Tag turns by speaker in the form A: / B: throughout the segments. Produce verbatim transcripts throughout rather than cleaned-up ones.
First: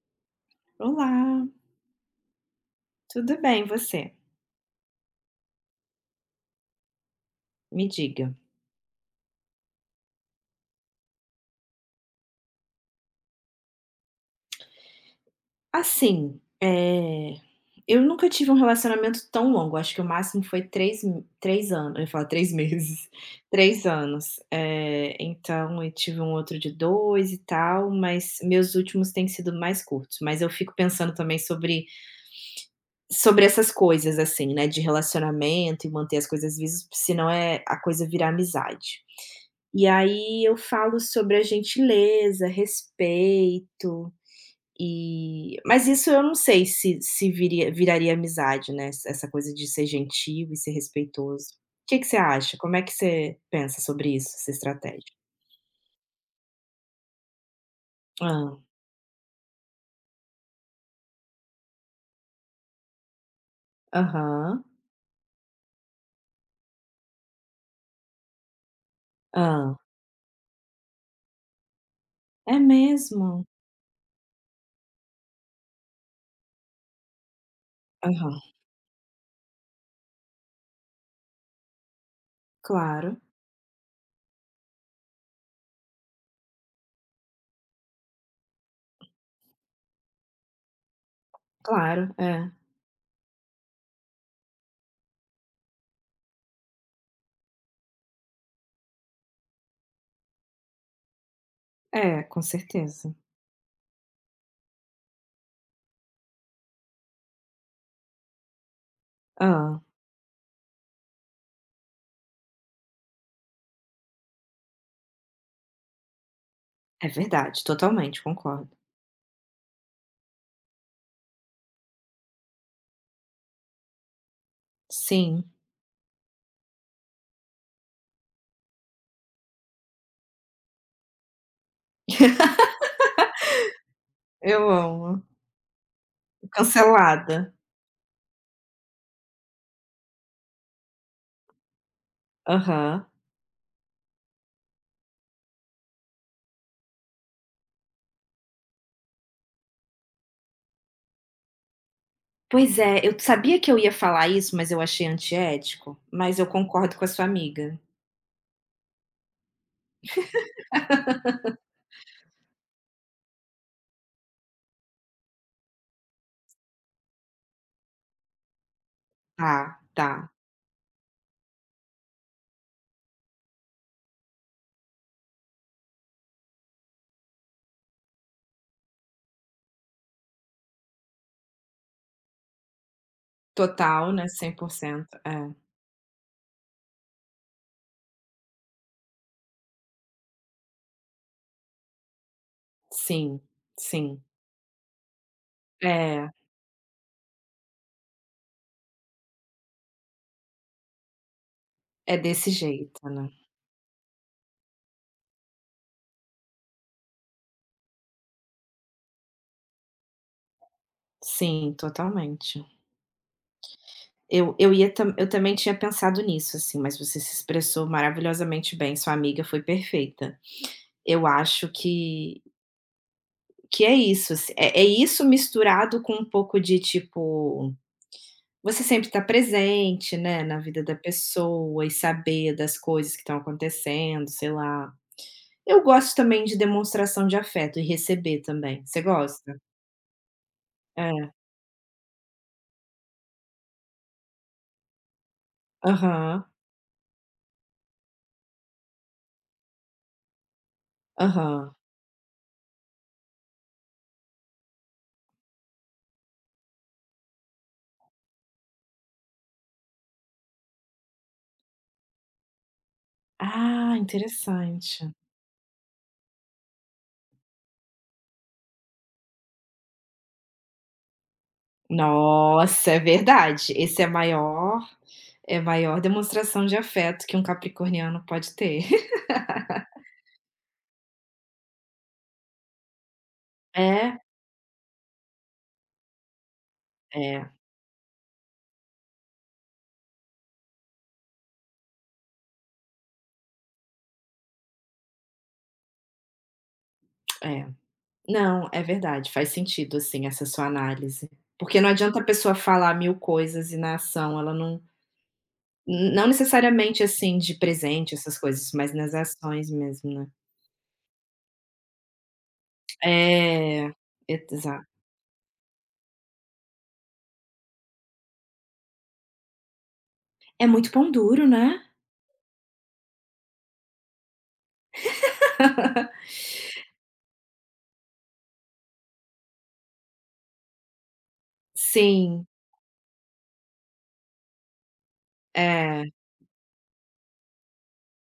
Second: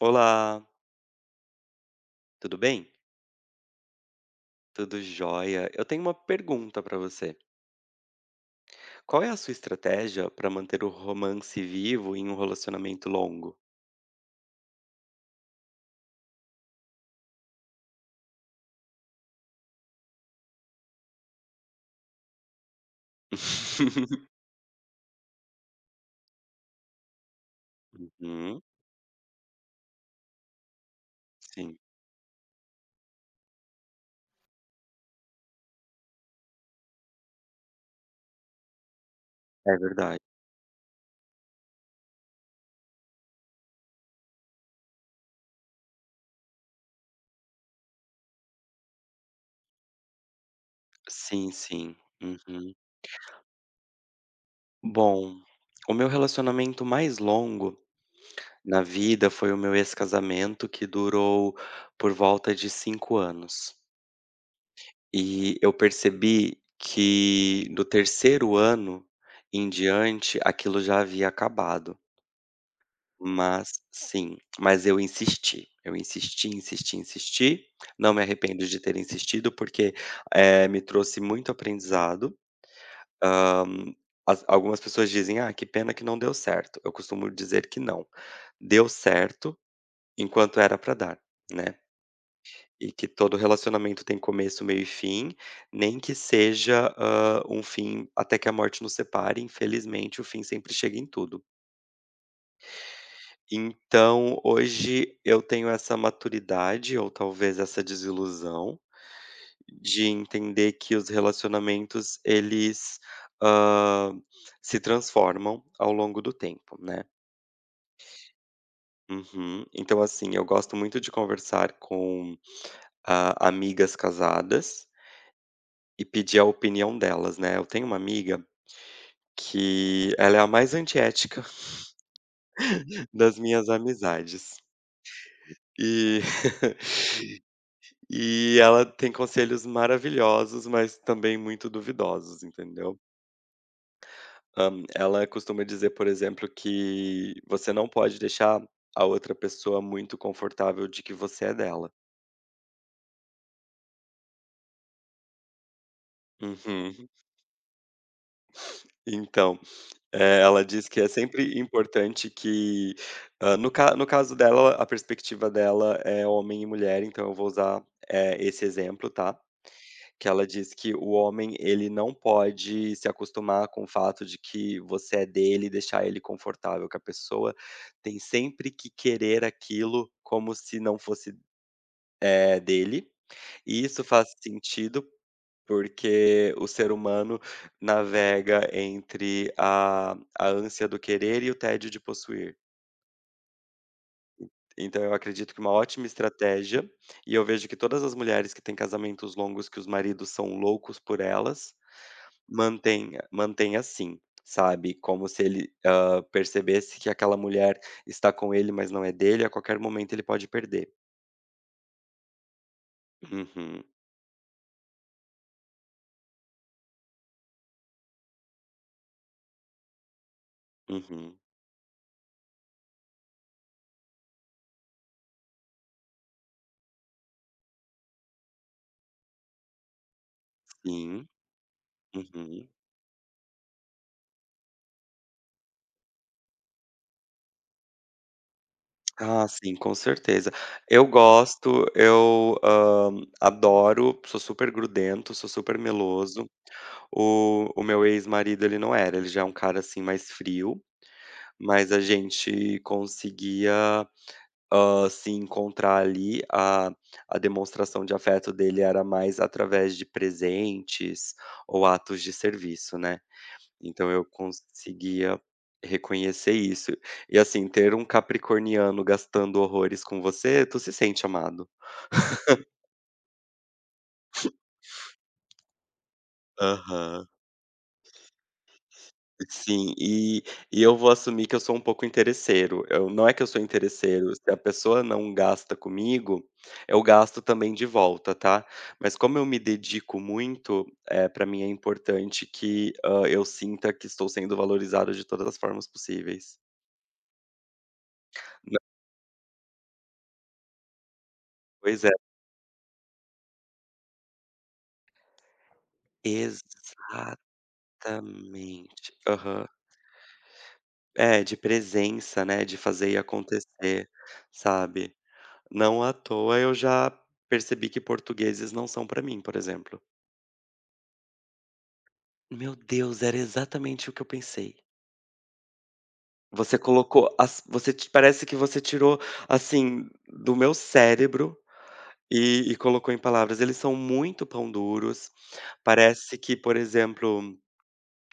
A: Olá,
B: Olá,
A: tudo bem?
B: tudo bem, você?
A: Tudo jóia. Eu tenho uma pergunta pra você.
B: Me diga.
A: Qual é a sua estratégia pra manter o romance vivo em um relacionamento longo?
B: Assim, eh, eu nunca tive um relacionamento tão longo, acho que o máximo foi três m três anos, eu ia falar três meses, três anos. Eh, então eu tive um outro de dois e tal, mas
A: Uhum,
B: meus últimos têm sido mais curtos, mas eu fico pensando também
A: sim,
B: sobre Sobre essas coisas, assim, né, de relacionamento e manter as coisas visas, senão é a coisa virar amizade.
A: é
B: E
A: verdade.
B: aí eu falo sobre a gentileza, respeito e mas isso eu não sei se se viria viraria amizade, né, essa essa coisa de ser gentil e ser respeitoso.
A: Sim,
B: O
A: sim.
B: Que que você acha?
A: Uhum.
B: Como é que você pensa sobre isso, essa estratégia?
A: Bom, o meu relacionamento mais longo
B: ah
A: na vida foi o meu ex-casamento, que durou por volta de cinco anos.
B: Aham.
A: E eu percebi que do terceiro ano em
B: ah
A: diante aquilo já havia acabado.
B: É mesmo?
A: Mas sim, mas eu insisti, eu insisti, insisti, insisti, não me
B: Aham.
A: arrependo de ter insistido, porque, eh, me trouxe muito aprendizado.
B: Claro,
A: Hã, as algumas pessoas dizem: "Ah, que pena que não deu certo". Eu costumo dizer que não, deu certo enquanto era para dar, né,
B: claro. É.
A: e que todo relacionamento tem começo, meio e fim, nem que seja, hã, um fim até que a morte nos separe. Infelizmente o fim sempre chega em tudo.
B: É, com certeza.
A: Então, hoje eu tenho essa maturidade ou talvez essa desilusão
B: ah
A: de entender que os relacionamentos eles, hã, se transformam ao longo do tempo, né.
B: É verdade, totalmente, concordo.
A: Uhum. Então, assim, eu gosto muito de conversar com, hã, amigas casadas
B: Sim,
A: e pedir a opinião delas, né. Eu tenho uma amiga que ela é a mais antiética das minhas amizades.
B: eu amo.
A: E
B: Cancelada.
A: E ela tem conselhos maravilhosos, mas também muito duvidosos, entendeu.
B: Aham.
A: Hã, ela costuma dizer, por exemplo, que você não pode deixar a outra pessoa muito confortável de que você é dela.
B: Pois é, eu sabia que eu ia falar isso, mas eu achei antiético, mas eu concordo com a
A: Uhum.
B: sua amiga.
A: Então, eh, ela diz que é sempre importante que, hã, no ca no caso dela, a perspectiva dela é homem e mulher, então eu vou usar, eh, esse exemplo, tá.
B: Tá, tá.
A: Que ela diz que o homem, ele não pode se acostumar com o fato de que você é dele e deixar ele confortável, que a pessoa tem sempre que querer aquilo como se não fosse, eh, dele. E isso
B: Total, né,
A: faz sentido,
B: cem por cento. É.
A: porque o ser humano navega entre a a ânsia do querer e o tédio de possuir.
B: Sim, sim.
A: Então eu acredito que uma ótima
B: É,
A: estratégia, e eu vejo que todas as mulheres que têm casamentos longos que os maridos são loucos por elas,
B: é desse jeito,
A: Mantenha
B: né.
A: mantenha assim, sabe, como se ele, hã, percebesse que aquela mulher está com ele, mas não é dele, a qualquer momento ele pode perder.
B: Sim, totalmente.
A: Uhum,
B: Eu eu ia tam eu também tinha pensado nisso, assim, mas você se expressou maravilhosamente bem, sua amiga foi perfeita. Eu
A: uhum,
B: acho que Que é isso, assim, é é isso misturado com um pouco de, tipo, você sempre tá presente, né, na vida da
A: sim,
B: pessoa e saber
A: uhum.
B: das coisas que estão acontecendo, sei lá. Eu gosto também de demonstração de afeto e receber também. Você
A: Ah,
B: gosta?
A: sim, com certeza. Eu
B: É.
A: gosto, eu, hã, adoro, sou super grudento, sou super
B: Aham,
A: meloso. O o meu ex-marido ele não era, ele já é um cara, assim, mais frio,
B: aham.
A: mas a gente conseguia Hã, se encontrar ali, a a demonstração de afeto dele era mais através de presentes ou atos de serviço, né.
B: Ah,
A: Então eu
B: interessante.
A: conseguia reconhecer isso. E, assim, ter um capricorniano gastando horrores com você, tu se sente amado.
B: Nossa, é verdade. Esse é a maior É a maior demonstração de afeto
A: Aham.
B: que um capricorniano pode ter.
A: Sim, e e eu vou assumir que eu sou um pouco interesseiro. Eu não é que eu sou
B: É,
A: interesseiro, se a pessoa não gasta comigo, eu gasto
B: é,
A: também de volta, tá. Mas como eu me dedico muito, é para mim é importante que, hã, eu sinta que estou sendo valorizado de todas as formas possíveis.
B: é. Não,
A: Não.
B: é verdade, faz sentido, assim, essa sua análise. Porque não
A: Pois é.
B: adianta a pessoa falar mil coisas e na ação ela não não necessariamente, assim,
A: Exatamente.
B: de presente, essas coisas, mas nas
A: Aham.
B: ações mesmo, né.
A: É, de presença, né, de fazer e
B: É,
A: acontecer,
B: exato.
A: sabe. Não à toa eu já percebi que portugueses não são pra mim, por exemplo.
B: É muito pão duro, né.
A: Meu Deus, era exatamente o que eu pensei. Você colocou as você ti parece que você tirou, assim, do meu cérebro
B: Sim,
A: e e colocou em palavras. Eles são muito pão duros,
B: é.
A: parece que, por exemplo,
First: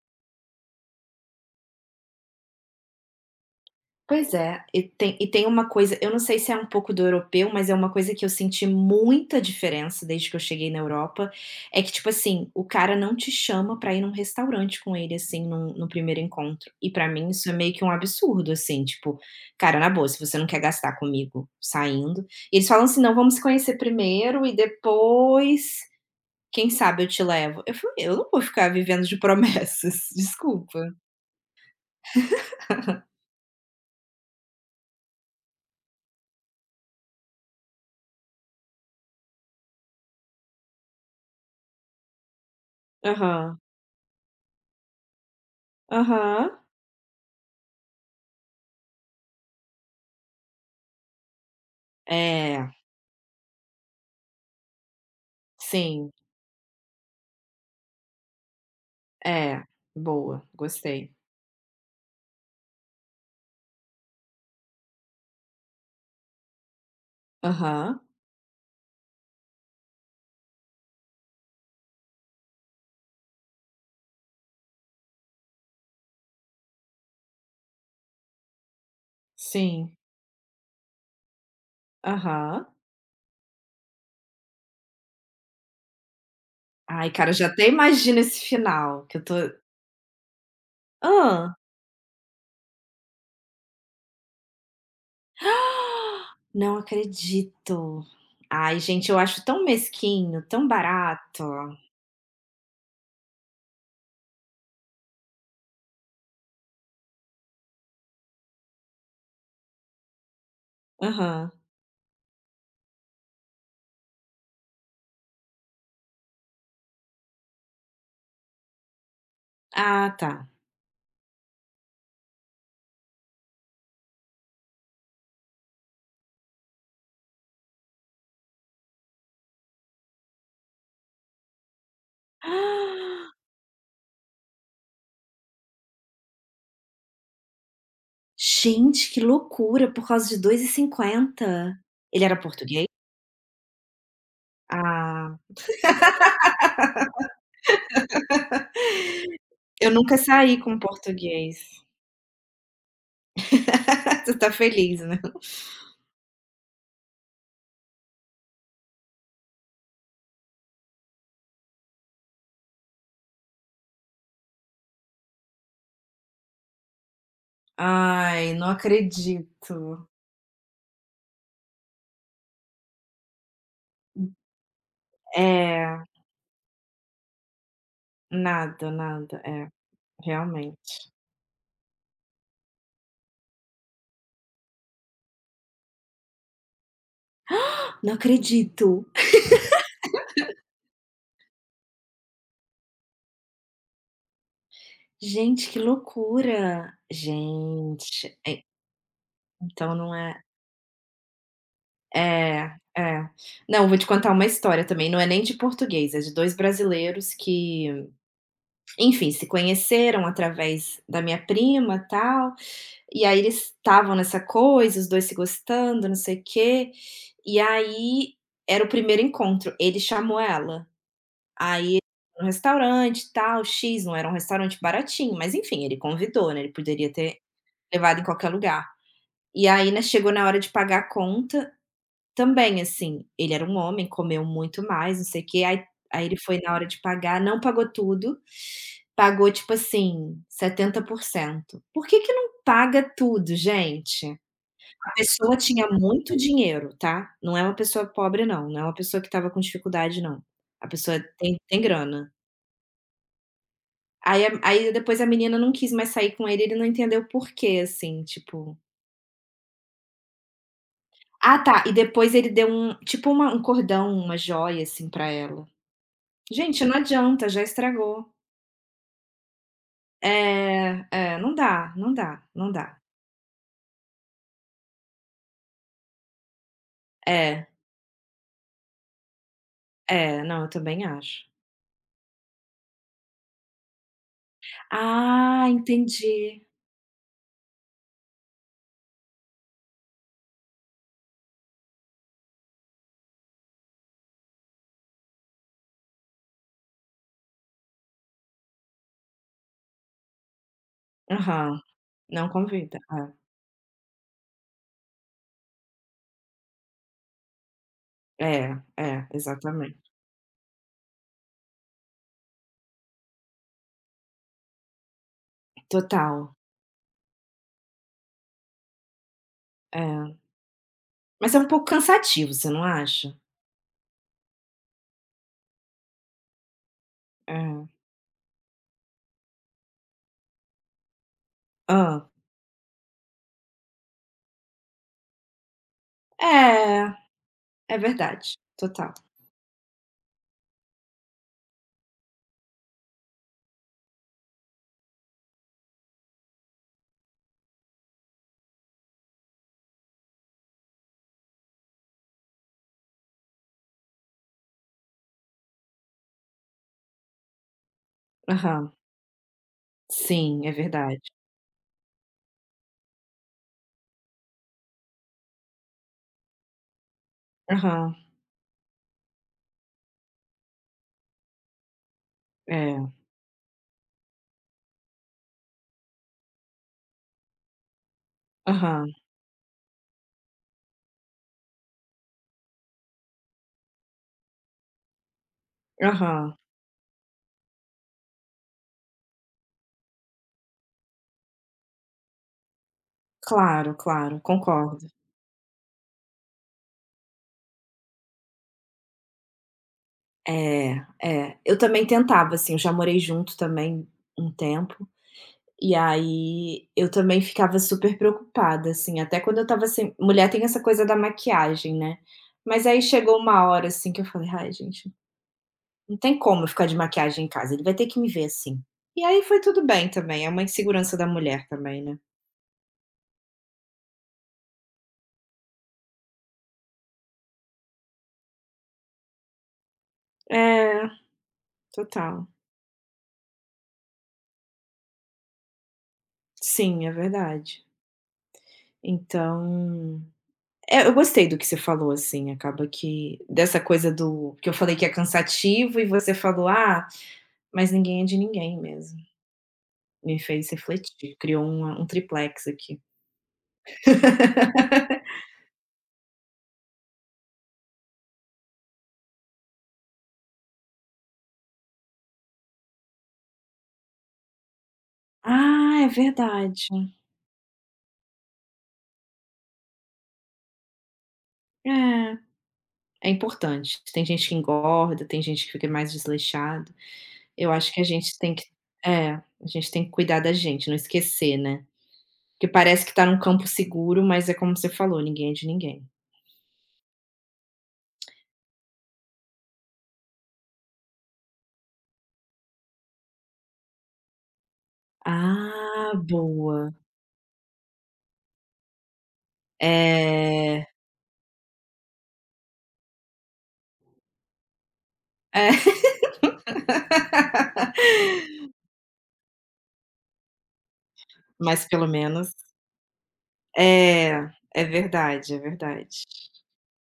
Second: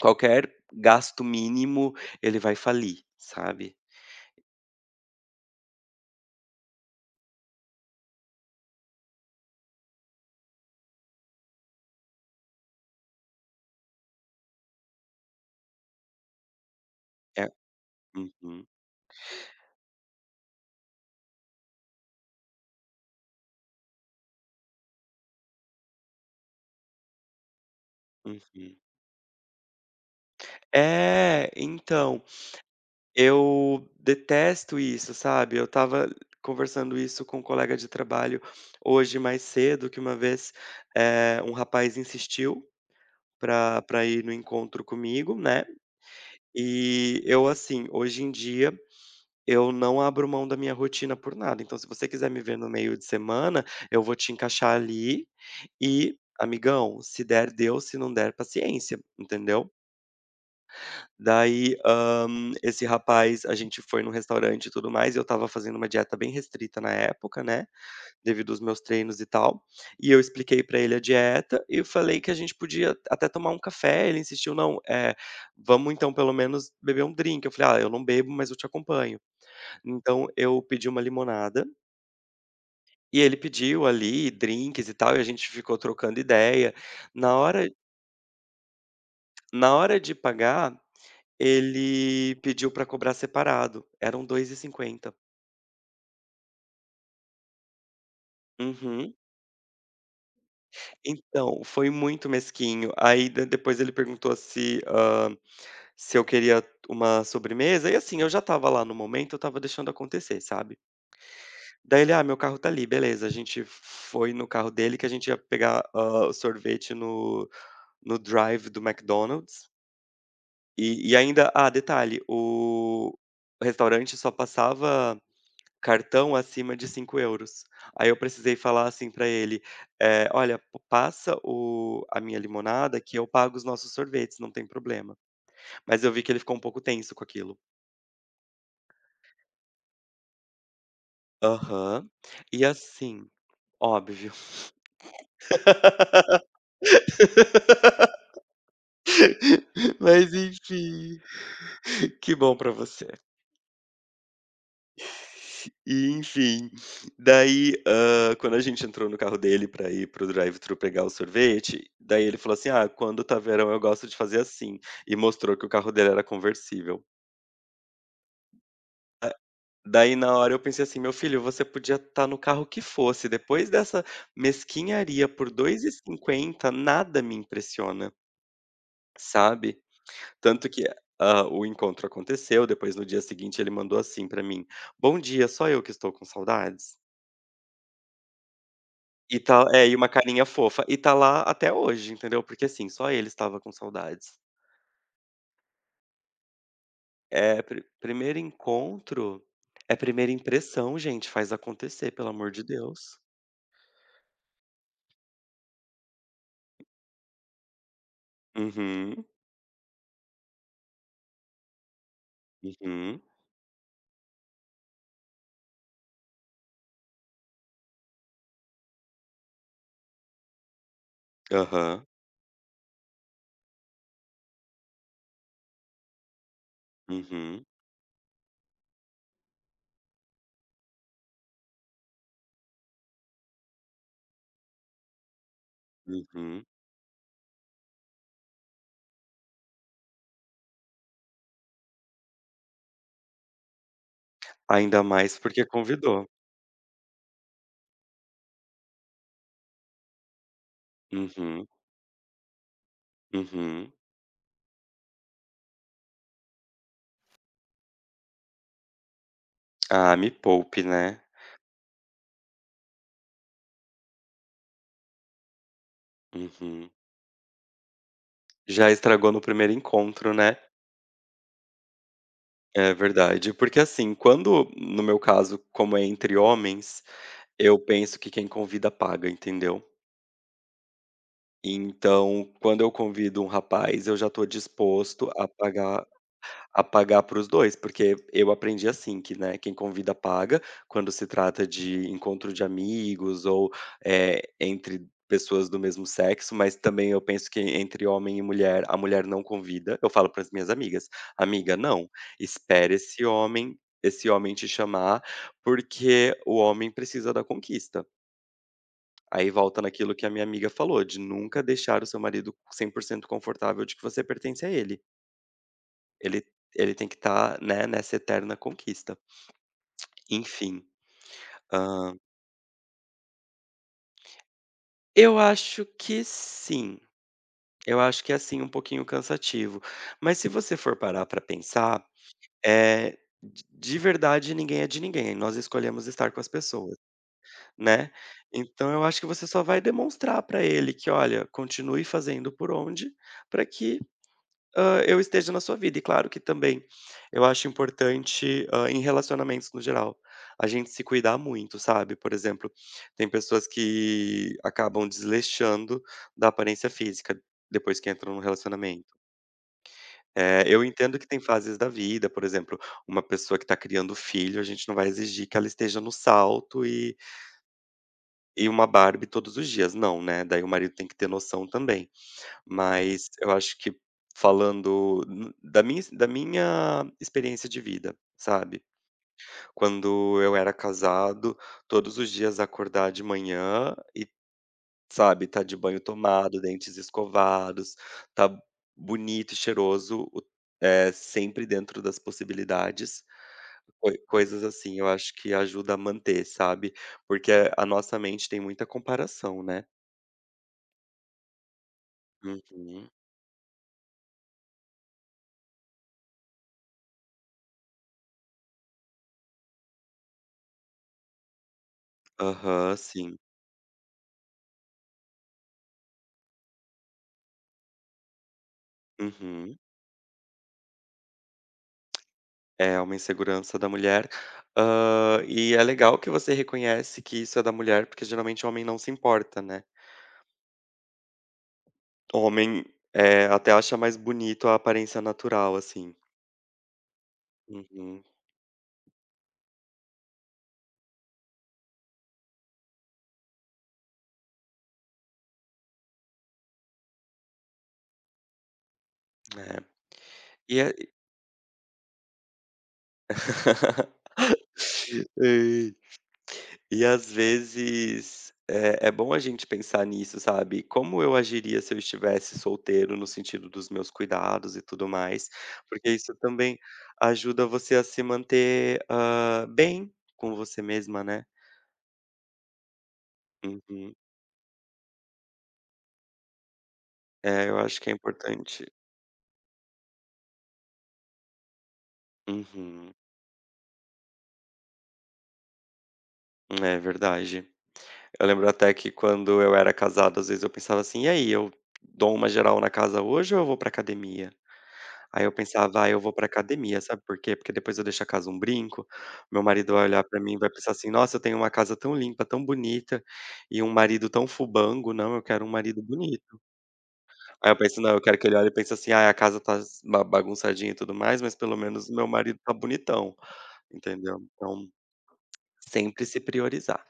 A: qualquer gasto mínimo, ele vai falir, sabe.
B: Pois é, e tem e tem uma coisa eu não sei se é um pouco do europeu, mas é uma coisa que eu senti muita diferença desde que eu cheguei na Europa, é que, tipo assim, o cara não te chama pra ir num restaurante com ele, assim, num no primeiro encontro. E pra mim
A: É,
B: isso é meio que um absurdo,
A: uhum,
B: assim, tipo: "Cara, na boa, se você não quer gastar comigo saindo." E eles falam assim: "Não, vamos se conhecer primeiro e depois, quem sabe eu te levo." Eu falei: "Eu não vou ficar
A: uhum.
B: vivendo de promessas, desculpa."
A: É, então, eu detesto isso, sabe. Eu estava conversando isso com um colega de trabalho hoje mais cedo, que uma vez, eh, um rapaz insistiu
B: Aham,
A: pra pra ir no encontro comigo, né.
B: aham.
A: E eu, assim, hoje em dia, eu não abro mão da minha rotina por nada. Então se você quiser me ver
B: É,
A: no meio de semana, eu vou te encaixar ali
B: sim.
A: e, amigão, se der, deu, se não der, paciência,
B: É,
A: entendeu?
B: boa, gostei.
A: Daí, hã, esse rapaz a gente foi num restaurante e tudo mais, e eu estava fazendo uma dieta bem restrita na época, né,
B: Aham,
A: devido aos meus treinos e tal, e eu expliquei pra ele a dieta e eu falei que a gente podia até tomar um café. Ele insistiu: "Não, eh, vamos então pelo menos beber um drink", eu falei: "Ah, eu não bebo, mas eu te acompanho".
B: sim,
A: Então eu pedi uma limonada,
B: aham.
A: e ele pediu ali drinks e tal, e a gente ficou trocando ideia.
B: Ai, cara, eu
A: Na
B: já até
A: hora
B: imagino esse final, que eu tô
A: na hora de pagar,
B: hã?
A: ele pediu pra cobrar separado, eram dois e cinquenta.
B: Não acredito. Ai, gente,
A: Uhum.
B: eu acho tão mesquinho, tão barato.
A: Então, foi muito mesquinho. Aí de depois ele perguntou se, hã, se eu queria uma sobremesa, e assim, eu já estava lá no momento, eu estava deixando acontecer, sabe.
B: Aham.
A: Daí ele: "Ah, meu carro tá ali", beleza, a gente foi no carro dele que a gente ia pegar, ah, o sorvete no no drive do McDonald's,
B: Ah, tá.
A: e e ainda ah, detalhe, o restaurante só passava cartão acima de cinco euros. Aí eu precisei falar assim pra ele, eh: "Olha, p passa o a minha limonada que eu pago os nossos sorvetes, não tem problema". Mas eu vi que ele ficou um pouco tenso com aquilo.
B: Gente, que loucura, por causa de dois e cinquenta.
A: Aham.
B: Ele era
A: E
B: português?
A: assim óbvio.
B: Ah, eu nunca
A: Mas
B: saí com
A: enfim,
B: português.
A: que bom pra você.
B: Tu tá feliz, né?
A: E enfim, daí, hã, quando a gente entrou no carro dele pra ir para o drive-thru pegar o sorvete, daí ele falou assim: "Ah, quando tá verão eu gosto de fazer assim". E mostrou que o carro dele era conversível.
B: Ai, não acredito.
A: Daí na hora eu pensei assim: "Meu filho, você podia estar no carro que fosse, depois dessa mesquinharia por dois e
B: É,
A: cinquenta nada me impressiona",
B: nada, nada, é.
A: sabe. Tanto que,
B: Realmente.
A: hã, o encontro aconteceu, depois no dia seguinte ele mandou assim pra mim: "Bom dia, só eu que estou com saudades?"
B: Não acredito.
A: E tá é, e uma carinha fofa. E tá lá até hoje, entendeu. Porque assim, só ele estava com saudades.
B: Gente, que loucura.
A: É, pri
B: Gente,
A: primeiro encontro
B: então
A: é
B: não
A: primeira
B: é
A: impressão gente, faz acontecer, pelo amor de
B: é,
A: Deus.
B: é. Não, vou te contar uma história também, não é nem de português, é de dois brasileiros que,
A: Uhum,
B: enfim, se conheceram através da minha prima, tal,
A: uhum,
B: e aí eles estavam nessa coisa, os dois se gostando, não sei o quê, e aí era o primeiro encontro, ele chamou ela. Aí,
A: aham.
B: no restaurante, tal, X, não era um restaurante baratinho, mas enfim, ele convidou, né, ele poderia ter
A: Uhum,
B: levado em qualquer lugar. E aí, né, chegou na hora de pagar a conta, também, assim, ele era um homem, comeu muito mais, não sei o quê, aí aí ele foi
A: uhum.
B: na hora de pagar, não pagou tudo, pagou, tipo assim, setenta Por cento. Por que que não paga tudo, gente?
A: Ainda
B: A
A: mais
B: pessoa
A: porque
B: tinha
A: convidou.
B: muito dinheiro, tá, não é uma pessoa pobre não, não é uma pessoa que estava com dificuldade não, a pessoa tem
A: Uhum,
B: tem grana.
A: uhum.
B: Aí a aí depois a menina não quis mais sair com ele, ele não entendeu o porquê, assim, tipo
A: Ah, me poupe, né.
B: ah, tá, e depois ele deu um tipo uma um cordão, uma joia, assim, pra ela. Gente,
A: Uhum.
B: não adianta, já estragou.
A: Já estragou no primeiro encontro, né.
B: É, é, não dá, não dá, não
A: É
B: dá.
A: verdade, porque assim, quando no meu caso, como é entre homens,
B: É,
A: eu penso que quem convida paga, entendeu.
B: é, não, eu também acho.
A: Então, quando eu convido um rapaz, eu já estou disposto a
B: Ah,
A: pagar
B: entendi.
A: A pagar para os dois, porque eu aprendi assim que, né, quem convida paga, quando se trata de encontro de amigos ou, eh, entre pessoas do mesmo sexo. Mas também eu penso que entre homem e mulher, a mulher não convida. Eu falo para as minhas amigas: "Amiga,
B: Aham,
A: não,
B: não
A: espere
B: convida.
A: esse homem esse homem te chamar, porque o homem precisa da conquista".
B: É, é, é,
A: Aí volta
B: exatamente.
A: naquilo que a minha amiga falou, de nunca deixar o seu marido cem por cento confortável de que você pertence a ele.
B: Total,
A: Ele ele tem que estar, né, nessa eterna conquista.
B: é.
A: Enfim,
B: Mas é um pouco
A: hã,
B: cansativo, você não acha?
A: eu acho que sim.
B: É.
A: Eu acho que é sim um pouquinho cansativo, mas se você for parar para pensar,
B: Hã.
A: é de de verdade ninguém é de ninguém, nós escolhemos estar com as pessoas,
B: É, é
A: né.
B: verdade,
A: Então eu
B: total.
A: acho que você só vai demonstrar para ele que: "Olha, continue fazendo por onde, para que Hã, eu esteja na sua vida". E claro que também eu acho importante, hã, em relacionamentos no geral, a gente se cuidar muito, sabe. Por exemplo, tem pessoas que acabam desleixando da aparência física depois que entram no
B: Aham.
A: relacionamento. Eh,
B: Sim, é
A: eu entendo
B: verdade.
A: que tem fases da vida, por exemplo, uma pessoa que está criando filho, a gente não vai exigir que ela esteja no salto e
B: Aham.
A: e uma Barbie todos os dias. Não, né, daí o marido tem que ter noção também.
B: É.
A: Mas eu acho que falando n da minha da minha experiência de vida, sabe.
B: Aham.
A: Quando eu era casado, todos os dias acordar de manhã e, sabe, tá de banho
B: Aham.
A: tomado, dentes escovados, tá bonito e cheiroso, o eh, sempre dentro das possibilidades.
B: Claro,
A: Coi
B: claro,
A: coisas assim,
B: concordo.
A: eu acho que ajuda a manter, sabe. Porque a nossa mente tem muita comparação, né.
B: É, é. Eu também tentava, assim, eu já
A: Uhum.
B: morei junto também um tempo, e aí eu também ficava super preocupada, assim, até quando eu estava sem mulher tem essa coisa da maquiagem, né. Mas
A: Aham,
B: aí
A: sim.
B: chegou uma hora, assim, que eu falei: "Ai, gente, não tem como eu ficar de maquiagem em casa, ele vai ter que me ver assim." E aí foi
A: Uhum.
B: tudo bem também, é uma insegurança da mulher também, né.
A: É uma insegurança da mulher. Hã, e é legal que você reconhece que isso é da mulher, porque geralmente o homem não se importa, né.
B: É, total.
A: O homem, eh, até acha mais bonito a aparência natural, assim.
B: Sim, é verdade.
A: Uhum,
B: Então, é, eu gostei do que você falou, assim, acaba que dessa coisa do que eu falei que é cansativo e você falou: "Ah, mas ninguém é de ninguém mesmo."
A: é.
B: Me fez
A: E é
B: refletir, criou uma um triplex aqui.
A: Ai. E às vezes, é é bom a gente pensar nisso, sabe. Como eu agiria se eu estivesse solteiro, no sentido dos meus cuidados e tudo mais,
B: Ah, é
A: porque isso também
B: verdade.
A: ajuda você a se manter, hã, bem com você mesma, né.
B: É, é importante.
A: Uhum.
B: Tem gente que engorda, tem gente que fica mais desleixado.
A: É,
B: Eu
A: eu
B: acho que
A: acho
B: a
A: que é
B: gente tem que
A: importante.
B: É, a gente tem que cuidar da gente, não esquecer, né. Porque parece que
A: Uhum.
B: tá num campo seguro, mas é como você falou, ninguém é de ninguém.
A: É verdade. Eu lembro até que quando eu era casado, às vezes eu pensava assim: "E aí, eu dou uma geral na casa hoje ou eu vou pra academia?". Aí eu pensava: "Ah,
B: Ah,
A: eu vou pra
B: boa.
A: academia", sabe por quê? Porque depois eu deixo a casa um brinco, meu
B: É,
A: marido vai olhar pra mim e vai
B: é,
A: pensar assim: "Nossa, eu tenho uma casa tão limpa, tão bonita e um marido tão fubango, não, eu quero um marido bonito". Aí eu penso: "Não, eu quero que ele olhe e pense assim: "Ai, a casa tá ba bagunçadinha e tudo mais, mas pelo
B: mas pelo
A: menos meu
B: menos
A: marido tá bonitão", entendeu?
B: é, é
A: Então
B: verdade, é verdade.
A: sempre se priorizar.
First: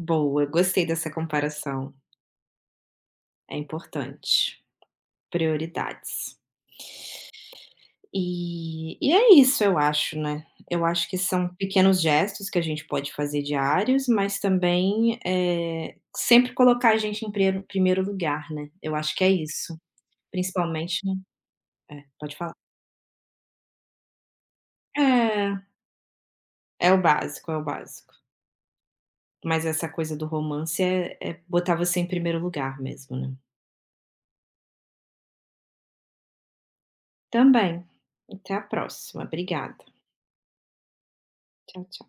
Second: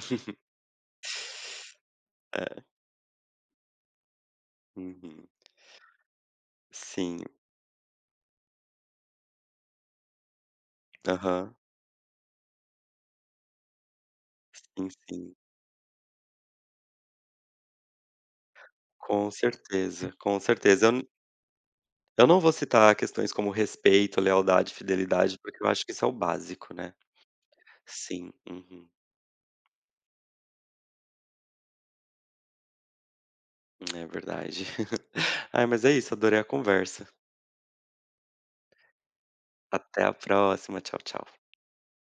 B: Boa, gostei dessa comparação,
A: É,
B: é importante.
A: uhum.
B: Prioridades.
A: Sim,
B: E e é isso, eu acho, né. Eu acho que são
A: aham.
B: pequenos gestos que a gente pode fazer diários, mas
A: Sim,
B: também,
A: sim.
B: eh, sempre colocar a gente em primeiro primeiro lugar, né. Eu acho que é
A: Com
B: isso,
A: certeza, com certeza. Eu
B: principalmente
A: n
B: né? É,
A: eu
B: pode
A: não vou
B: falar.
A: citar questões como respeito, lealdade, fidelidade,
B: É,
A: porque eu acho que isso é o básico,
B: é
A: né.
B: o básico, é o básico.
A: Sim, uhum.
B: Mas essa coisa do romance é é botar você em primeiro lugar mesmo, né.
A: É verdade. Ai, mas é isso, adorei a conversa.
B: Também. Até a próxima. Obrigada.
A: Até a próxima. Tchau, tchau.
B: Tchau, tchau.